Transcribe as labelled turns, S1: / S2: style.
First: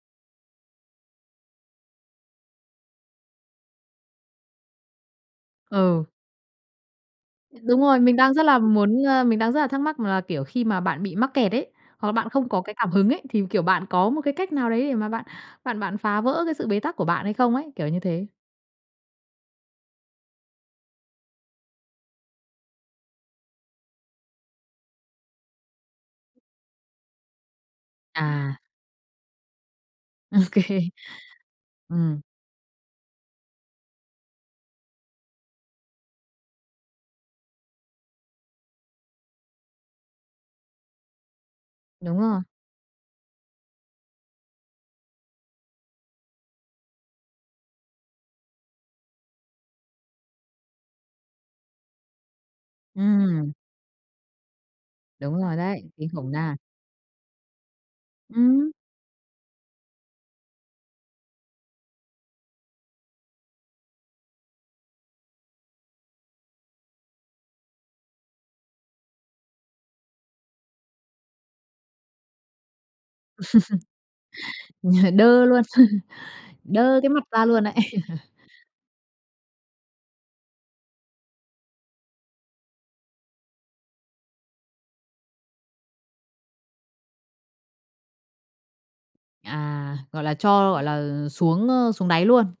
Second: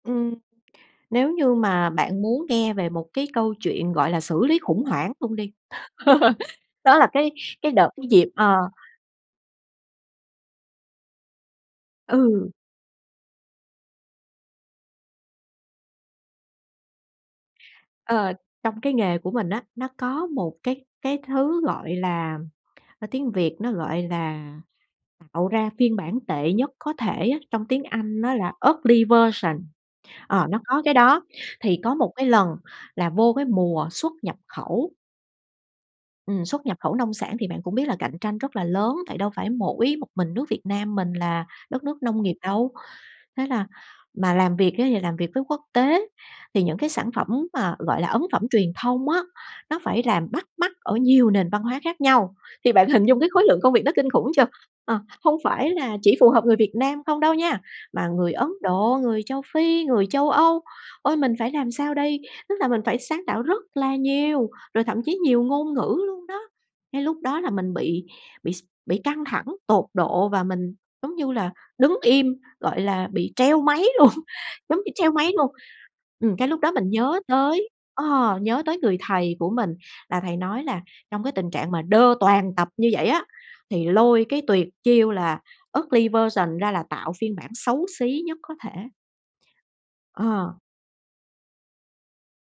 S1: Ừm, nếu như mà bạn muốn nghe về một cái câu chuyện, gọi là, xử lý khủng hoảng luôn đi,
S2: Ừ.
S1: đó là cái cái
S2: Đúng
S1: đợt
S2: rồi,
S1: cái
S2: mình
S1: dịp,
S2: đang rất
S1: ờ
S2: là muốn, ờ, mình đang rất là thắc mắc là, kiểu, khi mà bạn bị mắc kẹt ấy, hoặc là bạn không
S1: Ừ.
S2: có cái cảm hứng ấy thì, kiểu, bạn có một cái cách nào đấy để mà bạn bạn bạn phá vỡ cái sự bế tắc của bạn hay không ấy? Kiểu như thế.
S1: Ờ, trong cái nghề của mình á, nó có một cái cái thứ, gọi là, ờ, tiếng Việt nó gọi là t tạo ra phiên bản tệ nhất có thể á, trong tiếng Anh nó là
S2: À.
S1: ugly version.
S2: Ô
S1: Ờ, nó có
S2: kê.
S1: cái đó. Thì có một
S2: Ừm.
S1: cái lần là vô cái mùa xuất nhập khẩu ừm, xuất nhập khẩu nông sản thì bạn cũng biết là cạnh tranh rất là lớn, tại đâu phải mỗi một mình nước Việt Nam mình là đất nước
S2: Đúng
S1: nông nghiệp
S2: rồi.
S1: đâu, thế là mà làm việc ấy thì làm việc với quốc tế thì những cái sản phẩm mà, gọi là, ấn phẩm truyền thông á, nó phải làm bắt mắt ở nhiều nền văn hóa khác nhau. Thì bạn hình dung cái khối
S2: Ừm.
S1: lượng công việc nó kinh khủng chưa? Ờ, hông
S2: Đúng rồi
S1: phải
S2: đấy,
S1: là
S2: kinh
S1: chỉ phù
S2: khủng
S1: hợp
S2: nha.
S1: người Việt Nam không đâu nha, mà người Ấn
S2: Ừm.
S1: Độ, người Châu Phi, người Châu Âu. Ôi! Mình phải làm sao đây? Tức là mình phải sáng tạo rất là nhiều, rồi thậm chí nhiều ngôn ngữ luôn đó. Cái lúc đó là mình bị bị s bị căng thẳng tột độ, và mình, giống như là, đứng im, gọi là, bị treo máy luôn, giống bị treo
S2: Nhờ
S1: máy
S2: đơ
S1: luôn.
S2: luôn!
S1: Ừm, cái lúc đó mình
S2: Đơ cái
S1: nhớ
S2: mặt ra luôn
S1: tới,
S2: ấy!
S1: ờ, nhớ tới người thầy của mình, là thầy nói là trong cái tình trạng mà đơ toàn tập như vậy á, thì lôi cái tuyệt chiêu là "ugly version" ra, là tạo phiên bản xấu xí nhất có thể.
S2: À, gọi là,
S1: Ờ.
S2: cho, gọi là, ờ, xuống, ơ, xuống đáy luôn.